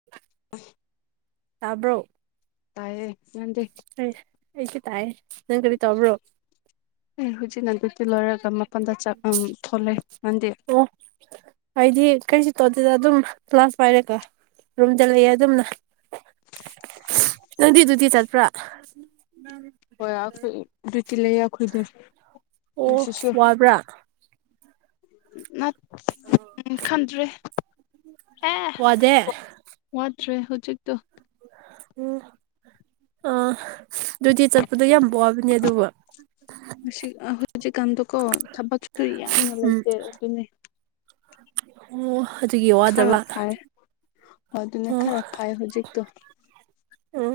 [inaudible] ꯑꯣꯏ ꯇꯥꯕ꯭ꯔꯣ ꯇꯑꯌꯦ ꯑ ꯑꯩꯁꯦ ꯇꯥꯏꯌꯦ ꯅꯪ ꯀꯔꯤ ꯇꯣꯕ꯭ꯔꯣ ꯑꯩ ꯍꯧꯖꯤꯛꯅ ꯑꯗꯨꯛꯇꯤ ꯂꯣꯏꯔꯒ ꯃꯄꯜꯗ ꯊꯣꯂꯦ ꯅꯪꯗꯤ ꯍꯥꯏꯗꯤ ꯀꯔꯤꯁꯨ ꯇꯧꯗꯦꯗ ꯑꯗꯨꯝ ꯀ꯭ꯂꯥꯁ ꯄꯥꯏꯔꯦꯀꯣ ꯔꯨꯝꯗ ꯂꯩꯌꯦ ꯑꯗꯨꯝꯅ ꯅꯪꯗꯤ ꯑꯗꯨꯗꯤ ꯆꯠꯄ꯭ꯔꯥ ꯎꯝ ꯍꯣꯏ ꯑꯩꯈꯣꯏ ꯇꯤ ꯂꯩꯌꯦ ꯑꯩꯈꯣꯏꯗꯤ ꯑꯣ ꯑꯗꯨꯁꯨ ꯋꯥꯕ꯭ꯔꯥ ꯎ ꯈꯟꯗ꯭ꯔꯦ ꯍꯦ ꯋꯥꯗꯦ ꯃꯗ꯭ꯔꯦ ꯍꯧ ꯎꯆꯖꯤꯤꯛꯇ ꯇꯣ ꯎꯝ ꯑꯥ ꯑꯗꯨꯗꯤ ꯆꯠꯄꯗꯣ ꯌꯥꯝ ꯋꯥꯕꯅꯦ ꯑꯗꯨ ꯍꯧꯖꯤꯛꯀꯥꯟꯗꯀꯣ ꯊꯕꯛꯁꯨꯁꯨ ꯌꯥꯝꯅ ꯎꯝ ꯂꯩꯇꯦ ꯑꯗꯨꯅꯦ ꯑꯣ ꯍꯧꯖꯤꯒꯤ ꯈꯔ ꯋꯥꯗꯂ ꯐꯥꯏ ꯍꯣꯏ ꯑꯗꯨꯅ ꯑꯣ ꯈꯔ ꯐꯥꯏ ꯍꯧꯖꯤꯛꯇꯣ ꯎꯝ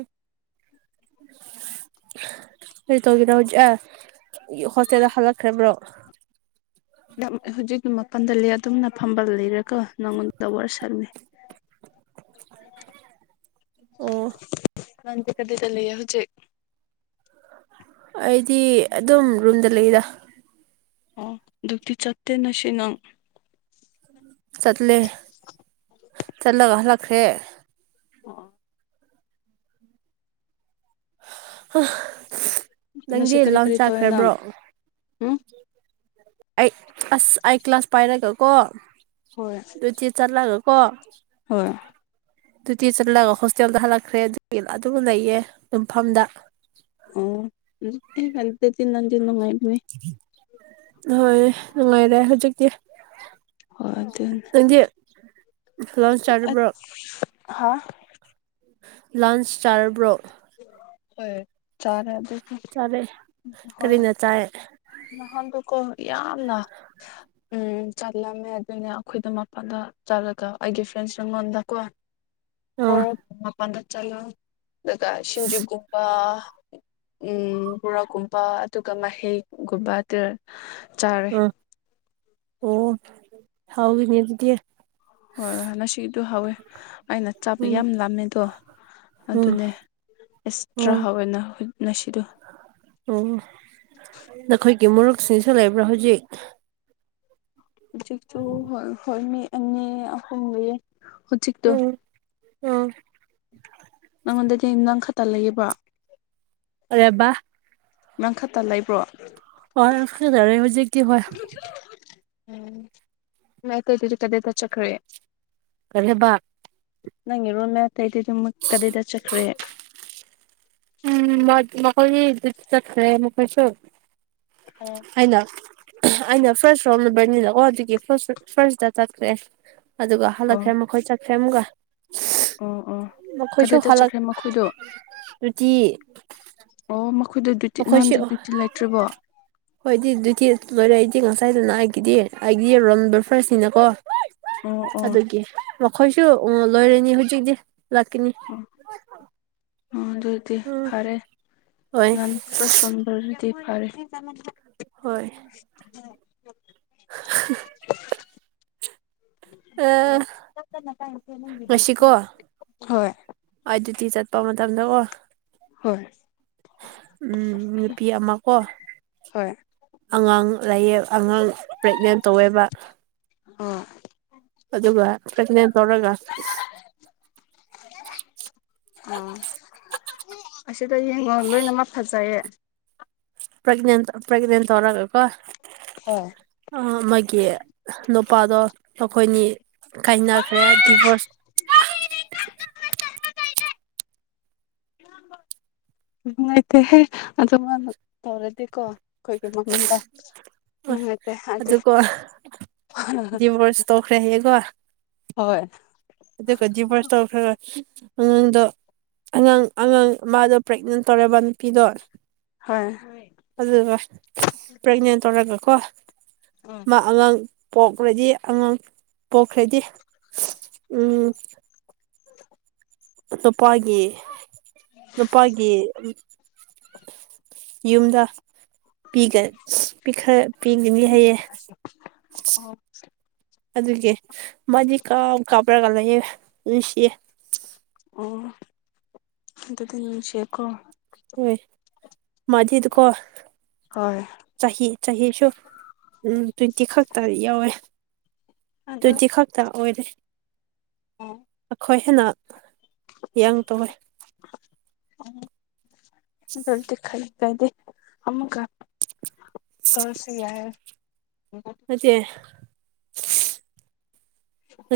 ꯀꯩ ꯇꯧꯒꯦꯅꯣ ꯍꯧꯖꯤꯛ ꯑꯦ ꯍꯣꯁꯇꯦꯜꯗ ꯍꯜꯂꯛꯈ꯭ꯔꯕ꯭ꯔꯣ ꯍꯧꯖꯤꯛ ꯃꯄꯜꯗ ꯂꯩ ꯑꯗꯨꯝꯅ ꯐꯝꯕꯜ ꯂꯩꯔꯒꯣ ꯅꯪꯉꯣꯟꯗ ꯋꯥꯔꯤꯔ ꯁꯠꯃꯤ ꯑꯣ ꯅꯗꯤ ꯀꯗꯤ ꯆꯂꯦ ꯍꯧꯖꯤꯛ ꯑꯩꯗꯤ ꯑꯗꯨꯝ ꯔꯨꯝꯗ ꯂꯩꯗ ꯑꯣ ꯑꯗꯨꯛꯇꯤ ꯆꯠꯇꯦ ꯅꯁꯤ ꯅꯪ ꯆꯠꯂꯦ ꯆꯠꯂꯒ ꯍꯜꯂꯛꯈ꯭ꯔꯦ ꯑꯣ ꯉꯁꯤ ꯅꯪꯗꯤ ꯀꯔꯤ ꯂꯥꯡ ꯀꯔꯤ ꯇꯧꯋꯦ ꯅꯪ ꯆꯥꯛꯈ꯭ꯔꯕ꯭ꯔꯣ ꯎꯝ ꯑꯩ ꯑꯁ ꯑꯩ ꯀ꯭ꯂꯥꯁ ꯄꯥꯏꯔꯒꯀꯣ ꯍꯣꯏ ꯑꯗꯨꯆꯤ ꯆꯠꯂꯒꯀꯣ ꯍꯣꯏ ꯗꯗꯨꯇꯤ ꯆꯠꯂꯒ ꯍꯣꯁꯇꯦꯜꯗ ꯍꯜꯂꯛꯈ꯭ꯔꯦ ꯑꯗꯨꯒꯤ ꯑꯗꯨꯝ ꯂꯩꯌꯦ ꯌꯨꯝꯐꯝꯗ ꯑꯣ ꯀ ꯆꯤꯟꯅ ꯆꯤꯟꯅꯉꯥꯏꯅꯤ ꯍꯣꯏ ꯅꯨꯡꯉꯥꯏꯔꯦ ꯍꯧꯖꯤꯛꯇꯤ ꯍ ꯑꯗꯨ ꯂꯣꯟꯁ ꯆꯥꯔꯕ꯭ꯔꯣ ꯍꯥꯥ ꯂꯥꯟꯁ ꯁ꯭ꯇꯥꯔ ꯕ꯭ꯔꯣ ꯍ ꯆꯔ ꯑꯗꯨ ꯑꯗꯨ ꯍꯣꯏ ꯆꯥꯏꯦ ꯅꯍꯥꯟꯗꯨꯀꯣ ꯌꯥꯝꯅ ꯎꯝ ꯆꯠꯂꯝꯃꯦ ꯑꯗꯨꯅꯦ ꯑꯩꯈꯣꯏꯗ ꯃꯄꯥꯟꯗ ꯆꯠꯂꯒ ꯑꯩꯒꯤ ꯐ꯭ꯔꯦꯟꯁ ꯑꯩꯉꯣꯟꯗꯀꯣ [inaudible] ꯑꯥ ꯑꯣ ꯄꯥꯟꯗ ꯆꯂ ꯑꯗꯨꯒ ꯁꯤꯟꯖꯨꯒꯒꯥ ꯎꯝ ꯄꯨꯣꯔꯥꯒꯨꯝꯕ ꯑꯗꯨꯒ ꯃꯍꯩꯒꯨꯝꯕ ꯑꯗꯨ ꯆꯥꯔꯦ ꯑꯝ ꯑꯣ ꯊꯥꯎꯒꯤꯅꯦ ꯑꯗꯨꯗꯤ ꯍꯣꯏ ꯍꯣꯏ ꯉꯁꯤꯗꯣ ꯍꯧꯋꯦ ꯑꯩꯅ ꯆꯥꯄ ꯎꯝ ꯌꯥꯝ ꯂꯥꯝꯃꯦ ꯑꯗꯣ ꯎꯝ ꯑꯗꯨꯅꯦ ꯑꯦꯛꯁꯇ꯭ꯔꯥ ꯑꯣ ꯍꯥꯎꯋꯦꯅ ꯉꯁꯤꯗꯣ ꯑꯣ ꯅꯈꯣꯏꯒꯤ ꯃꯨꯔꯣꯛꯁꯤꯡꯁꯨ ꯂꯩꯕ꯭ꯔꯥ ꯍꯧꯖꯤꯛ ꯍꯧꯖꯤꯛꯇꯁꯨ ꯍ ꯍꯣꯏ ꯃꯤ ꯑꯅꯤ ꯑꯍꯣꯡ ꯂꯩꯌꯦ ꯍꯧꯖꯤꯛꯇꯣ ꯑꯣꯝ ꯅꯪꯉꯣꯟꯗꯗꯤ ꯌ ꯅꯪ ꯈꯛꯇ ꯂꯩꯌꯦꯕ ꯔꯦꯕ ꯅꯪꯈꯠꯇ ꯂꯩꯕ꯭ꯔꯣ ꯍꯗꯔꯦ ꯍꯧꯖꯤꯦꯛ ꯀ ꯍ ꯎꯝ ꯃꯥꯏ ꯇꯗꯔꯤ ꯀꯗꯦꯗ ꯆꯈ꯭ꯔꯦ ꯀꯜꯦꯕꯥꯛ ꯅꯪ ꯏꯔꯣꯃꯦ ꯑꯇꯩꯗꯤ ꯑꯗꯨꯝꯃꯛ ꯀꯗꯥꯏꯗ ꯆꯠꯈ꯭ꯔꯦ ꯎꯝ ꯃ ꯃꯈ ꯀꯣꯏ ꯆꯠꯁꯦ ꯃꯣꯏ ꯀꯣꯏꯁꯨ ꯑꯣ ꯑꯩꯅ ꯑꯩꯅ ꯐꯥꯔꯁ ꯔꯣꯜ ꯅꯕꯔꯅꯤꯅꯀꯣ ꯑꯗꯨꯒꯤ ꯐꯥꯔꯁ ꯐꯥꯔꯁꯇ ꯆꯠꯈ꯭ꯔꯦ ꯑꯗꯨꯒ ꯍꯜꯂꯛꯈ꯭ꯔꯦ ꯃꯈꯣꯏ ꯆꯠꯈ꯭ꯔꯦ ꯑꯃꯒ ꯑꯣ ꯑꯣ ꯀꯗꯥꯏꯗ ꯍꯜꯂꯛ ꯆꯠꯈ꯭ꯔꯦ ꯃꯈꯣꯏꯗꯣ ꯗ꯭ꯌꯨꯇꯤ ꯑꯣ ꯃꯈꯣꯏꯗ ꯗ꯭ꯌꯨꯇꯤ ꯅꯪꯗꯤ ꯃꯈꯣꯏꯁꯨ ꯗ꯭ꯌꯨꯇꯤ ꯂꯩꯇ꯭ꯔꯤꯕꯣ ꯍꯣꯏꯗꯤ ꯑꯗꯨꯗꯤ ꯂꯣꯏꯔꯛꯏꯗꯤ ꯉꯁꯥꯏꯗꯨꯅ ꯑꯩꯒꯤꯗꯤ ꯑꯩꯗꯤ ꯔꯣꯝ ꯅꯝꯕꯔ ꯐꯥꯔꯁꯅꯤꯅꯀꯣ ꯑꯣ ꯑꯣ ꯑꯣ ꯑꯗꯨꯒꯤ ꯃꯈꯣꯏꯁꯨ ꯂꯣꯏꯔꯅꯤ ꯍꯧꯖꯤꯛꯇꯤ ꯂꯥꯛꯀꯅꯤ ꯑꯣ ꯑꯗꯨꯗꯤ ꯎꯝ ꯐꯔꯦ ꯍꯣꯏ ꯅꯥꯟ ꯁꯝꯔꯤꯗꯤ ꯍꯣꯏ ꯍꯝ [unintelligible] ꯑꯥ ꯍꯣꯏ ꯑꯗꯨ ꯑꯗꯨꯗꯤ ꯆꯠꯄ ꯃꯇꯝꯗ ꯑꯣ ꯍꯣꯏ ꯎꯝ ꯅꯨꯄꯤ ꯑꯃꯀꯣ ꯍꯣꯏ ꯑꯉꯥꯡ ꯂꯥꯏꯌꯦ ꯑꯉꯥꯡ ꯄ꯭ꯔꯦꯒꯅꯦꯟ ꯇꯧꯋꯦꯕ ꯑꯣ ꯑꯗꯨꯒ ꯄ꯭ꯔꯒꯅꯦ ꯟ ꯇꯧꯔꯒ [unintelligible] ꯑ ꯑꯁꯤꯗ ꯌꯦꯡꯉꯣ ꯂꯣꯏꯅꯃꯛ ꯐꯖꯩꯌꯦ ꯄꯦꯒꯅꯦꯟ ꯄꯦꯒꯅꯦꯟ ꯇꯧꯔꯒ ꯀꯣ ꯍꯣꯏ ꯃꯥꯒꯤ ꯅꯨꯄꯥꯗꯣ ꯑꯩꯈꯣꯏꯅꯤ ꯀꯥꯏꯅꯈ꯭ꯔꯦ ꯗꯤꯚꯣꯔꯁ ꯅꯨꯡꯉꯥꯏꯇꯦꯍꯦ ꯑꯗꯨꯅ ꯇꯧꯔꯗꯤꯀꯣ ꯑꯩꯈꯣꯏꯒꯤ ꯃꯃꯥꯡꯗ ꯎꯗ ꯑꯗ ꯑꯗꯨꯒ ꯗꯤꯚꯣꯔꯁ [unintelligible] ꯇꯧꯈ꯭ꯔꯦ ꯍꯌꯦꯀꯣ ꯍꯣꯏ ꯑꯗꯨꯒ ꯗꯤꯕꯔꫭꯁ ꯇꯧꯈꯔꯒ ꯑꯉꯥꯡꯗꯣ ꯑꯉꯥꯡ ꯑꯉꯥꯡ ꯃꯥꯗꯣ ꯄ꯭ꯔꯦꯛꯅꯦꯟ ꯇꯧꯔꯦꯕ ꯅꯨꯄꯤꯗꯣ ꯍꯣꯏ ꯑꯗꯨꯒ ꯄ꯭ꯔꯦꯒꯅꯦꯟ ꯇꯧꯔꯒꯀꯣ ꯑꯥ ꯃꯥ ꯑꯉꯥꯡ ꯄꯣꯛꯈ꯭ꯔꯗꯤ ꯑꯉꯥꯡ ꯄꯣꯛꯈ꯭ꯔꯗꯤ ꯎꯝ ꯅꯨꯄꯥꯒꯤ ꯅꯨꯄꯥꯒꯤ ꯌꯨꯝꯗ ꯄꯤꯈ ꯄꯤꯒꯤꯅꯤ ꯍꯥꯏꯌꯦ ꯑꯣ ꯑꯗꯨꯒꯤ ꯃꯥꯗꯤ ꯀꯞ ꯀꯥꯞꯄ꯭ꯔꯒ ꯂꯩꯌꯦ ꯅꯨꯡꯁꯤꯌꯦ ꯑꯣ ꯑꯗꯨꯗꯤ ꯅꯨꯡꯁꯤꯈꯣ ꯍꯣꯏ ꯃꯥꯗꯤꯗꯨꯀꯣ ꯍꯣꯏ ꯆꯍꯤ ꯆꯍꯤꯁꯨ ꯎꯝ ꯇꯨ꯭ꯋꯦꯟꯇꯤ ꯈꯛꯇ ꯌꯥꯎꯋꯦ ꯑꯗꯨ ꯇꯨ꯭ꯋꯦꯟꯇꯤ ꯈꯛ ꯍꯥꯛꯛꯇꯥꯛ ꯑꯣꯏꯔꯦ ꯑꯩꯈꯣꯏ ꯍꯦꯟꯅ ꯌꯥꯡ ꯇꯧꯋꯦ [unintelligible] ꯑꯗꯨꯗꯤ ꯈꯩ ꯇꯧꯗꯦ ꯑꯃꯨꯛꯀ ꯇꯧꯔꯁꯨ ꯌꯥꯏꯌꯦ ꯍꯥꯏꯗꯤ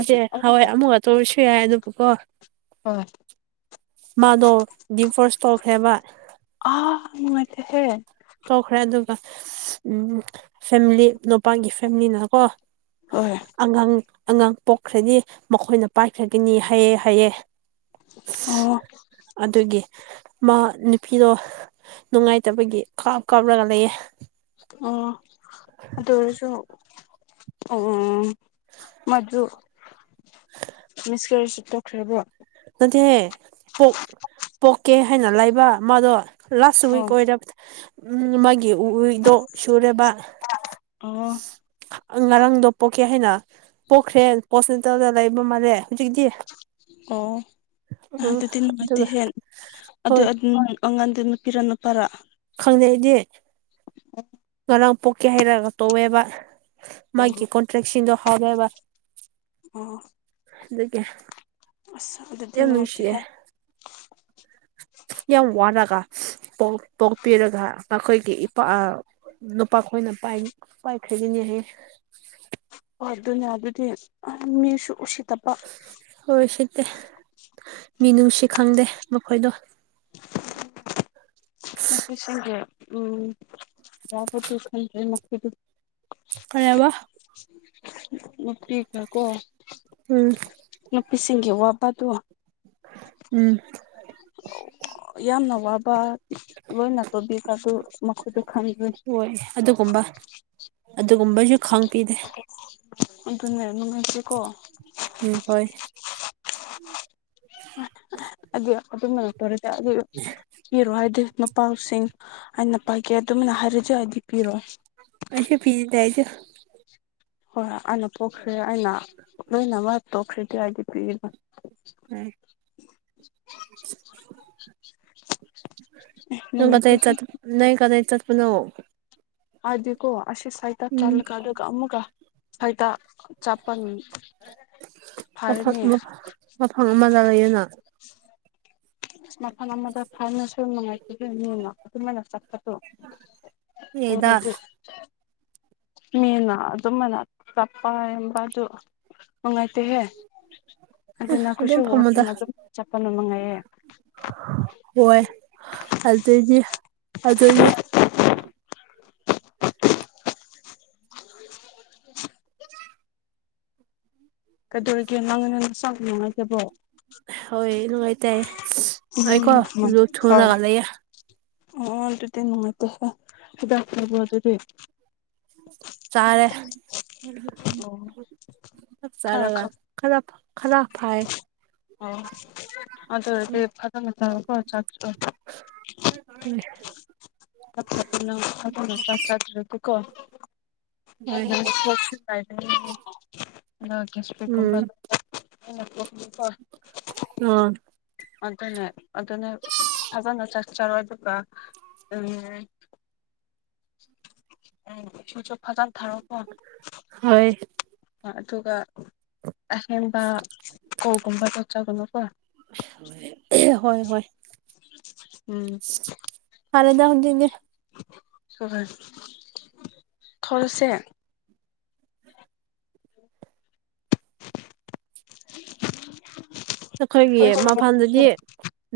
ꯑꯗꯨ ꯑꯃꯨꯛꯀ ꯍꯋꯥꯏ ꯑꯃꯨꯛ ꯇꯧꯔꯁꯨ ꯌꯥꯏ ꯑꯗꯨꯕꯨꯀꯣ ꯍꯣꯏ ꯃꯥꯗꯣ ꯗꯤ ꯐꯣꯔꯁ ꯇꯧꯈ꯭ꯔꯦꯕ ꯑꯥ ꯅꯨꯡꯉꯥꯏꯇꯦꯍꯦ ꯇꯧꯈ꯭ꯔꯦ ꯑꯗꯨꯒ ꯎꯝ ꯐꯦꯝꯂꯤ ꯅꯨꯄꯥꯒꯤ ꯐꯦꯝꯂꯤꯅꯀꯣ ꯍꯣꯏ ꯑꯉꯥꯡ ꯑꯉꯥꯡ ꯄꯣꯛꯈ꯭ꯔꯗꯤ ꯃꯈꯣꯏꯅ ꯄꯥꯏꯈ꯭ꯔꯒꯅꯤ ꯍꯥꯏꯑꯦ ꯍꯥꯏꯑꯦ ꯑꯣ ꯑꯗꯨꯒꯤ ꯃꯥ ꯅꯨꯄꯤꯗꯣ ꯅꯨꯡꯉꯥꯏꯇꯕꯒꯤ ꯀꯥꯞ ꯀꯥꯞꯔꯒ ꯂꯩꯌꯦ ꯑꯣ ꯑꯗꯨ ꯑꯣꯏꯔꯁꯨ ꯑꯣ ꯃꯗꯨ ꯃꯤꯁꯀꯔꯤꯁꯤꯞ ꯇꯧꯈ꯭ꯔꯕꯣ ꯅꯠꯇꯦꯍꯦ ꯄꫭꯛ ꯄꯣꯛꯀꯦ ꯍꯥꯏꯅ ꯂꯩꯕ ꯃꯥꯗꯣ ꯂꯥꯁ ꯑꯣ ꯋꯤꯛ ꯑꯣꯏꯔꯕ ꯎꯝ ꯃꯥꯒꯤ ꯋꯤꯛꯗꯣ ꯁꯨꯔꯦꯕ ꯑꯣ ꯉꯔꯥꯡꯗꯣ ꯄꯣꯛꯀꯦ ꯍꯥꯏꯅ ꯄꯣꯛꯈ꯭ꯔꯦ ꯍꫭꯁ ꯄꯤꯇꯥꯜꯗ ꯂꯩꯕ ꯃꯥꯜꯂꯦ ꯍꯧꯖꯤꯛꯇꯤ ꯑꯣ ꯎꯝ ꯑꯗꯨꯗꯤ ꯅꯨꯡꯉꯥꯏꯇꯦ ꯑꯗꯨꯒ ꯍꯦ ꯑꯗꯨ ꯍꯣꯏ ꯑꯗꯨ ꯅꯪ ꯑꯉꯥꯟꯗꫭ ꯅꯨꯄꯤꯔ ꯅꯨꯄꯥꯔꯥ ꯈꯪꯗꯦ ꯑꯩꯗꯤ ꯉꯔꯥꯡ ꯄꯣꯛꯀꯦ ꯍꯥꯏꯔꯒ ꯇꯧꯋꯦꯕ ꯑꯣ ꯃꯥꯒꯤ ꯀꯣꯟꯇ꯭ꯔꯦꯛꯁꯤꯡꯗꯣ ꯍꯥꯎꯋꯦꯕ ꯑꯣ ꯑꯗꯨꯒꯤ ꯑꯁ ꯑꯗꯨꯗꯤ ꯌꯥꯝ ꯅꯨꯡꯁꯤꯌꯦ ꯅꯨꯡꯉꯥꯏꯇꯦꯍꯦ ꯌꯥꯝ ꯋꯥꯔꯒ ꯄꫭꯛ ꯄꫭꯛꯄꯤꯔꯒ ꯃꯈꯣꯏꯒꯤ ꯏꯄꯥ ꯑ ꯅꯨꯄꯥꯈꯣꯏꯅ ꯄꯥꯏꯈ꯭ꯔꯒꯤꯅꯦꯍꯦ ꯍꫭꯏ ꯑꯗꯨꯅꯦ ꯑꯗꯨꯗꯤ ꯃꯤꯁꯨ ꯎꯁꯤꯠꯇꯄ ꯍꯣꯏ ꯁꯤꯠꯇꯦ ꯃꯤꯅꯨꯡꯁꯤ ꯈꯪꯗꯦ ꯃꯈꯣꯏꯗꯣ [unintelligible] ꯀꯔꯌꯥꯕ ꯎ ꯅꯨꯄꯤꯒꯀ ꯎꯝ ꯅꯨꯄꯤꯁꯤꯡꯒꯤ ꯑꯋꯥꯕꯗꯣ ꯎꯝ ꯌꯥꯝꯅ ꯋꯥꯕ ꯂꯣꯏꯅ ꯇꯧꯕꯤꯒ ꯑꯗꯨ ꯃꯈꯣꯏꯗꯨ ꯈꯪꯗꯔꯤ ꯍꯣꯏ ꯑꯗꯨꯒꯨꯝꯕ ꯑꯗꯨꯒꯨꯝꯕꯁꯨ ꯈꯪꯕꯤꯗꯦ ꯑꯗꯨꯅꯦ ꯅꯨꯡꯉꯥꯏꯁꯦꯀꯣ ꯎꯝ ꯍꯣꯏ ꯑꯗ ꯑꯗꯨꯃꯅꯄꯔꯛꯇ ꯑꯗꯨ ꯏꯔ ꯑꯗ ꯄꯥꯎꯁꯤꯡ ꯑꯅ ꯄꯥꯏꯒꯦ ꯑꯗꯨꯝꯅ ꯍꯥꯏꯔꯁꯨ ꯍꯥꯏꯗꯤ ꯄꯤꯔꯛꯑꯣ ꯑꯩꯁꯦ ꯄꯤ ꯆꯏꯁ ꯍꯣꯏ ꯍꯣꯏ ꯑꯩꯅ ꯄꯣꯛꯁ ꯑꯩꯅ ꯂꯣꯏꯅꯃꯛ ꯇꯣꯛꯁꯤꯗꯤ ꯍꯥꯏꯗꯤ ꯄꯤꯔꯤꯕ ꯎꯝ [unintelligible] ꯅꯪ ꯀꯗ ꯅꯨꯡꯉꯥꯏꯇꯦꯍꯦ ꯆ ꯅ ꯀꯗꯥꯩ ꯆꯠꯄꯅꯣ ꯑꯗꯤꯒꯣ ꯑꯁꯤ ꯁꯥꯏꯇꯥ ꯎꯝ ꯆꯥꯂ ꯀ ꯑꯗꯨꯒ ꯑꯃꯃꯒ ꯁꯩꯇꯥ ꯆꯄꯜ ꯃ ꯃꯐꯝ ꯑꯃꯗ ꯂꯩ ꯑꯗꯨꯅ ꯃꯐꯝ ꯑꯃꯗ ꯐꯅꯁꯨ ꯅꯨꯡꯉꯥꯏꯇꯅ ꯑꯗꯨꯃꯅ ꯆꯠꯄꯗꯣ ꯍꯗ ꯑꯣꯏꯔꯗꯤ [unintelligible] ꯃꯤꯅ ꯑꯗꯨꯝꯕꯅ ꯆꯞꯄ ꯌꯥꯝꯕ ꯑꯗꯨ ꯅꯨꯡꯉꯥꯏꯇꯦꯍꯦ ꯑꯗꯨꯅ ꯀꯣꯏꯁꯨ ꯑꯗꯨꯝ ꯋꯥꯀ ꯐꯝꯃꯗ ꯑꯗꯨꯝ ꯆꯠꯄ ꯅꯅꯨꯡꯃꯉꯥꯏꯑꯦ ꯍꯣꯏ ꯑꯗꯨꯏꯗꯤ ꯑꯗꯨꯏꯗꯤ [inaudible] ꯀꯩꯗꯧꯔꯤꯒꯦ ꯅꯪ ꯅꯪ ꯆꯥꯛ ꯅꯨꯡꯉꯥꯏꯒꯦꯕꯣ ꯍꯣꯏ ꯅꯨꯡꯉꯥꯏꯇꯦ ꯎꯝ ꯑꯩꯀꯣ ꯑꯗꯨ ꯍꯣꯏ ꯊꯨꯅꯒꯜꯂꯌꯦꯦ ꯑꯣ ꯑꯗꯨꯗꯤ ꯅꯅꯨꯡꯉꯥꯏꯗꯦꯗꯥꯛ ꯐꯕ ꯑꯗꯨꯗꯤ ꯆꯥꯔꯦ ꯑꯣ ꯈꯔ ꯆꯥꯔꯒ ꯈꯛ ꯈꯔ ꯈꯂ ꯐꯌꯦ ꯑꯣ ꯑꯗꯨꯗ ꯎꯝ ꯐꯗ ꯃ ꯇ ꯀꯣ ꯆ [inaudible] ꯅ ꯆ꯭ꯔꯇꯇ ꯀꯣ ꯍꯣꯏ [unintelligible] [unintelligible] ꯑ ꯑꯗꯨꯅꯦ ꯑꯗꯨꯅꯦ ꯐꯖꯅ ꯆꯠ ꯆꯔꯣꯏ ꯑꯗꯨꯒ ꯎꯝ ꯎ ꯁꯨꯖꯣꯛ ꯐꯖꯔ ꯊꯙꯔꯄ ꯍꯣꯏ ꯑꯗꯨꯒ ꯑꯦꯟꯕ ꯀꯧ ꯀꯨꯝꯕꯥ ꯆꯠꯆꯒꯨꯝꯂ ꯀꯣ ꯍꯣꯏ ꯍꯣꯏ ꯎꯝ ꯍꯔꯅ ꯍꯧꯖꯤꯛꯇ ꯊꯂꯁ [inaudible] ꯑꯩꯈꯣꯏꯒꯤ ꯋꯥꯔꯤ ꯁꯥꯕ ꯃꯄꯥꯟꯗꯗꯤ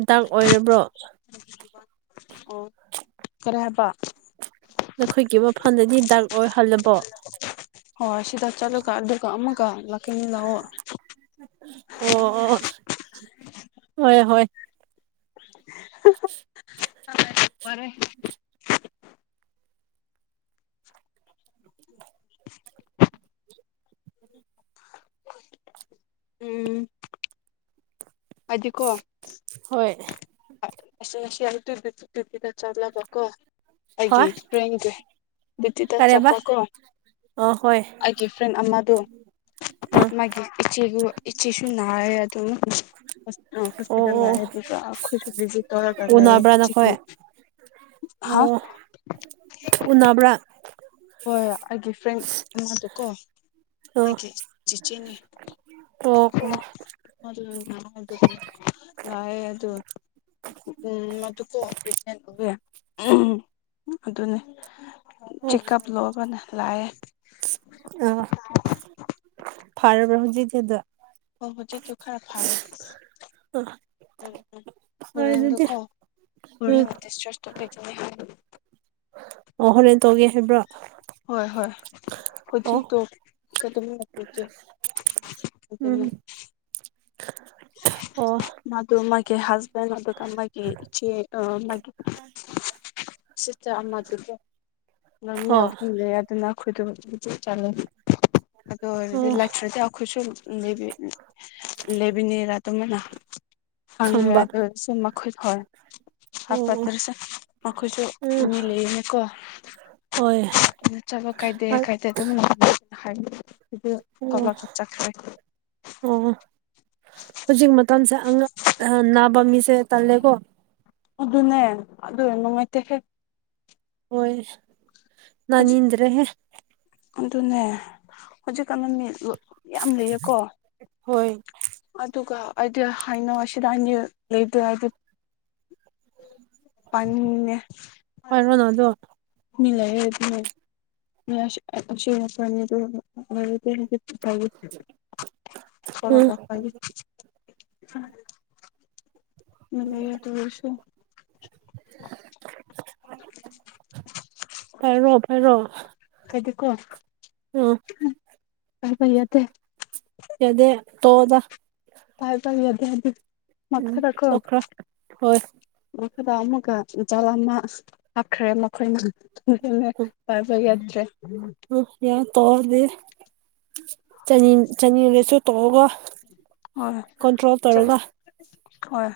ꯗꯥꯛ ꯑꯣꯏꯔꯕ꯭ꯔꯣ ꯑꯣ ꯈꯔꯦ ꯍꯥꯏꯕ ꯅꯈꯣꯏꯒꯤ ꯃꯐꯝꯗꯗꯤ ꯗꯔꯛ ꯑꯣꯏꯍꯜꯂꯕꯣ ꯍꯣꯏ ꯁꯤꯗ ꯆꯠꯂꯒ ꯑꯗꯨꯒ ꯑꯃꯒ ꯂꯥꯛꯀꯦꯅꯤ ꯂꯥꯛꯑꯣ ꯑꯣ ꯑꯣ ꯍꯣꯏ ꯍꯣꯏ [inaudible] ꯐꯔꯦ ꯎꯝ ꯑꯗꯨꯗꯤꯀꯣꯠ ꯍꯣꯏ ꯑꯁꯤꯁ ꯉꯁꯤ ꯑ ꯇꯕꯤꯗ ꯆꯠꯂꯕꯀꯣ ꯑꯩꯒꯤ ꯍꯣꯏ ꯐ꯭ꯔꯦꯟꯁꯦ ꯕꯤꯇꯤꯗ ꯀꯔꯦꯕ ꯆꯠꯄꯀꯣ ꯑ ꯍꯣꯏ ꯑꯩꯒꯤ ꯐ꯭ꯔꯦꯟ ꯑꯃꯗꯣ ꯑ ꯃꯥ ꯏꯆ ꯏꯆꯤꯁꯨ ꯅꯅꯥ ꯑꯗꯨ ꯍ ꯑꯣ ꯍꯣꯁꯄꯤꯇꯜ ꯂ ꯑꯣ ꯑꯗꯨ ꯈ ꯇꯧꯔ ꯇ ꯂꯩ ꯎꯅꯕ꯭ꯔꯥ ꯆꯤꯅ ꯅꯈꯣꯏ ꯍꯥ ꯑꯣ ꯎꯅꯕ꯭ꯔꯥ ꯍꯣꯏꯣꯏ ꯑꯩꯒꯤ ꯐ꯭ꯔꯦꯟ ꯑꯃꯗꯣ ꯀꯣ ꯑꯣ ꯀꯦ ꯆꯦꯅꯤ ꯑꯣ ꯑꯣ ꯂꯑꯦ ꯎꯝ ꯃꯗꯨꯀꯣ ꯄ꯭ꯔꯦꯒꯅꯦꯟ ꯎꯋ ꯎꯝ ꯑꯗꯨꯅꯦ ꯑꯣꯐ ꯆꯦꯛꯀꯞ ꯂꯧꯔꯒꯅ ꯂꯥꯛꯑꯦ ꯑ ꯐꯔꯔꯕ꯭ꯔ ꯍꯧꯖꯤꯁꯤꯗ ꯑꯣ ꯍꯧꯖꯤꯛꯗ ꯈꯔ ꯐ ꯍꯥꯏꯔ ꯑꯥ ꯎꯝꯝ ꯍꯣꯔꯦꯟꯗꯨꯀꯣ ꯎꯝ ꯍꯦꯟꯅꯗꯤꯁ ꯄꯗꯨ ꯍꯥꯏ ꯑꯣ ꯍꯣꯔꯦꯟ ꯇꯧꯒꯦ ꯍꯥꯏꯕ꯭ꯔꯣ ꯍꯣꯏ ꯍꯣꯏ ꯑꯣ ꯍꯧꯖꯤꯛꯇꯣ ꯀꯗꯝ ꯂꯥꯛꯄꯤꯒꯦ ꯎꯝ ꯑ ꯑꯣ ꯃꯗꯨ ꯃꯥꯒꯤ ꯍꯁꯕꯦꯟ ꯑꯗꯨꯗꯨ ꯃꯥꯒꯤ ꯏꯆꯦ ꯃꯥꯒꯤ ꯁꯤꯁꯇꯔ ꯑꯃꯗꯨꯁꯨ ꯅꯝ ꯑꯣ ꯌꯥꯎꯍꯨꯝꯂꯦ ꯑꯗꯨꯅ ꯑꯩꯈꯣꯏꯗꯃꯛ ꯆꯠꯂꯦ ꯑꯗꯨ ꯑꯣꯏꯔꯗꯤ ꯑꯣ ꯂꯥꯛꯆ꯭ꯔꯗꯤ ꯑꯩꯈꯣꯏꯁꯨ ꯂꯩ ꯂꯩ ꯑꯗꯨꯃꯥꯏꯅ ꯐꯪꯉ꯭ꯔꯦ ꯈꯝꯕ ꯑꯗꯨꯁꯨꯨꯝ ꯃꯈꯣꯏ ꯍ ꯑꯣ ꯑꯣ ꯍꯥꯞꯐꯠꯇ꯭ꯔꯁꯨ ꯃꯈꯣꯏꯁꯨ ꯎꯝ ꯃꯤ ꯂꯩꯌꯦꯅꯤꯀꯣ ꯍꯣꯏ ꯑꯗꯨ ꯆꯠꯄ ꯀꯥꯏꯗꯦ ꯑꯣ ꯀꯥꯏꯗꯦ ꯑꯗꯨꯝ ꯉꯝꯅ ꯍꯥꯏ ꯊꯣꯛꯂꯛ ꯆꯠꯈ꯭ꯔꯦ ꯑꯣ ꯍꯧꯖꯤꯛ ꯃꯇꯝꯁꯦ ꯅꯥꯕ ꯃꯤꯁꯦ ꯇꯜꯂꯦꯀꯣ ꯑꯗꯨꯅꯦ ꯑꯗꯨ ꯅꯨꯡꯉꯥꯏꯇꯦ ꯍꯦꯛ ꯍꯣꯏ ꯍꯧꯖꯤꯛ ꯅꯥꯟꯅꯤꯡ ꯗ꯭ꯔꯦꯍꯦ ꯑꯗꯨꯅꯦ ꯍꯧꯖꯤꯛꯀ ꯅꯨꯃꯤꯠ ꯌꯥꯝ ꯂꯩꯌꯦꯀꯣ ꯍꯣꯏ ꯑꯗꯨꯒ ꯑꯩꯗꯤ ꯍꯩꯅꯣꯁꯤꯗꯅꯤ ꯂꯩꯇ ꯍꯥꯏꯗꯤ ꯄꯅꯤ ꯂ [unintelligible] ꯄꯥꯏꯔꯣꯅꯗꯣ ꯍꯥꯏꯂ ꯎꯝ ꯀ ꯍꯥꯏ [unintelligible] ꯃꯤ ꯂꯩ ꯑꯗꯨ ꯑꯣꯏꯁꯨ ꯐꯥꯔꯣ ꯐꯥꯔꯣ ꯍꯥꯏꯗꯤ ꯀꯣ ꯎꯝ ꯐꯩꯌꯥ ꯇ ꯌꯥꯗꯦ ꯇꯣꯗ ꯄꯥꯏ ꯄꯥꯏ ꯌꯥꯗ ꯎꯝ ꯃꯈ ꯇꯀꯣ ꯇꯣꯛꯈ꯭ꯔꯣ ꯍꯣꯏ ꯃꯈꯗ ꯑꯃꯨꯒꯖꯥꯜ ꯑꯃ ꯍꯥꯞꯈ꯭ꯔꯦ ꯃꯈꯣꯏꯅ ꯎꯝ ꯄꯥꯏꯔꯕ ꯌꯥꯗ꯭ꯔꯦ ꯎꯝ ꯌꯥ ꯇꯧꯔꯗꯤ ꯆꯅꯤ ꯆꯅꯤꯔꯁꯨ ꯇꯧꯔꯒ ꯍꯣꯏ ꯍꯣꯏ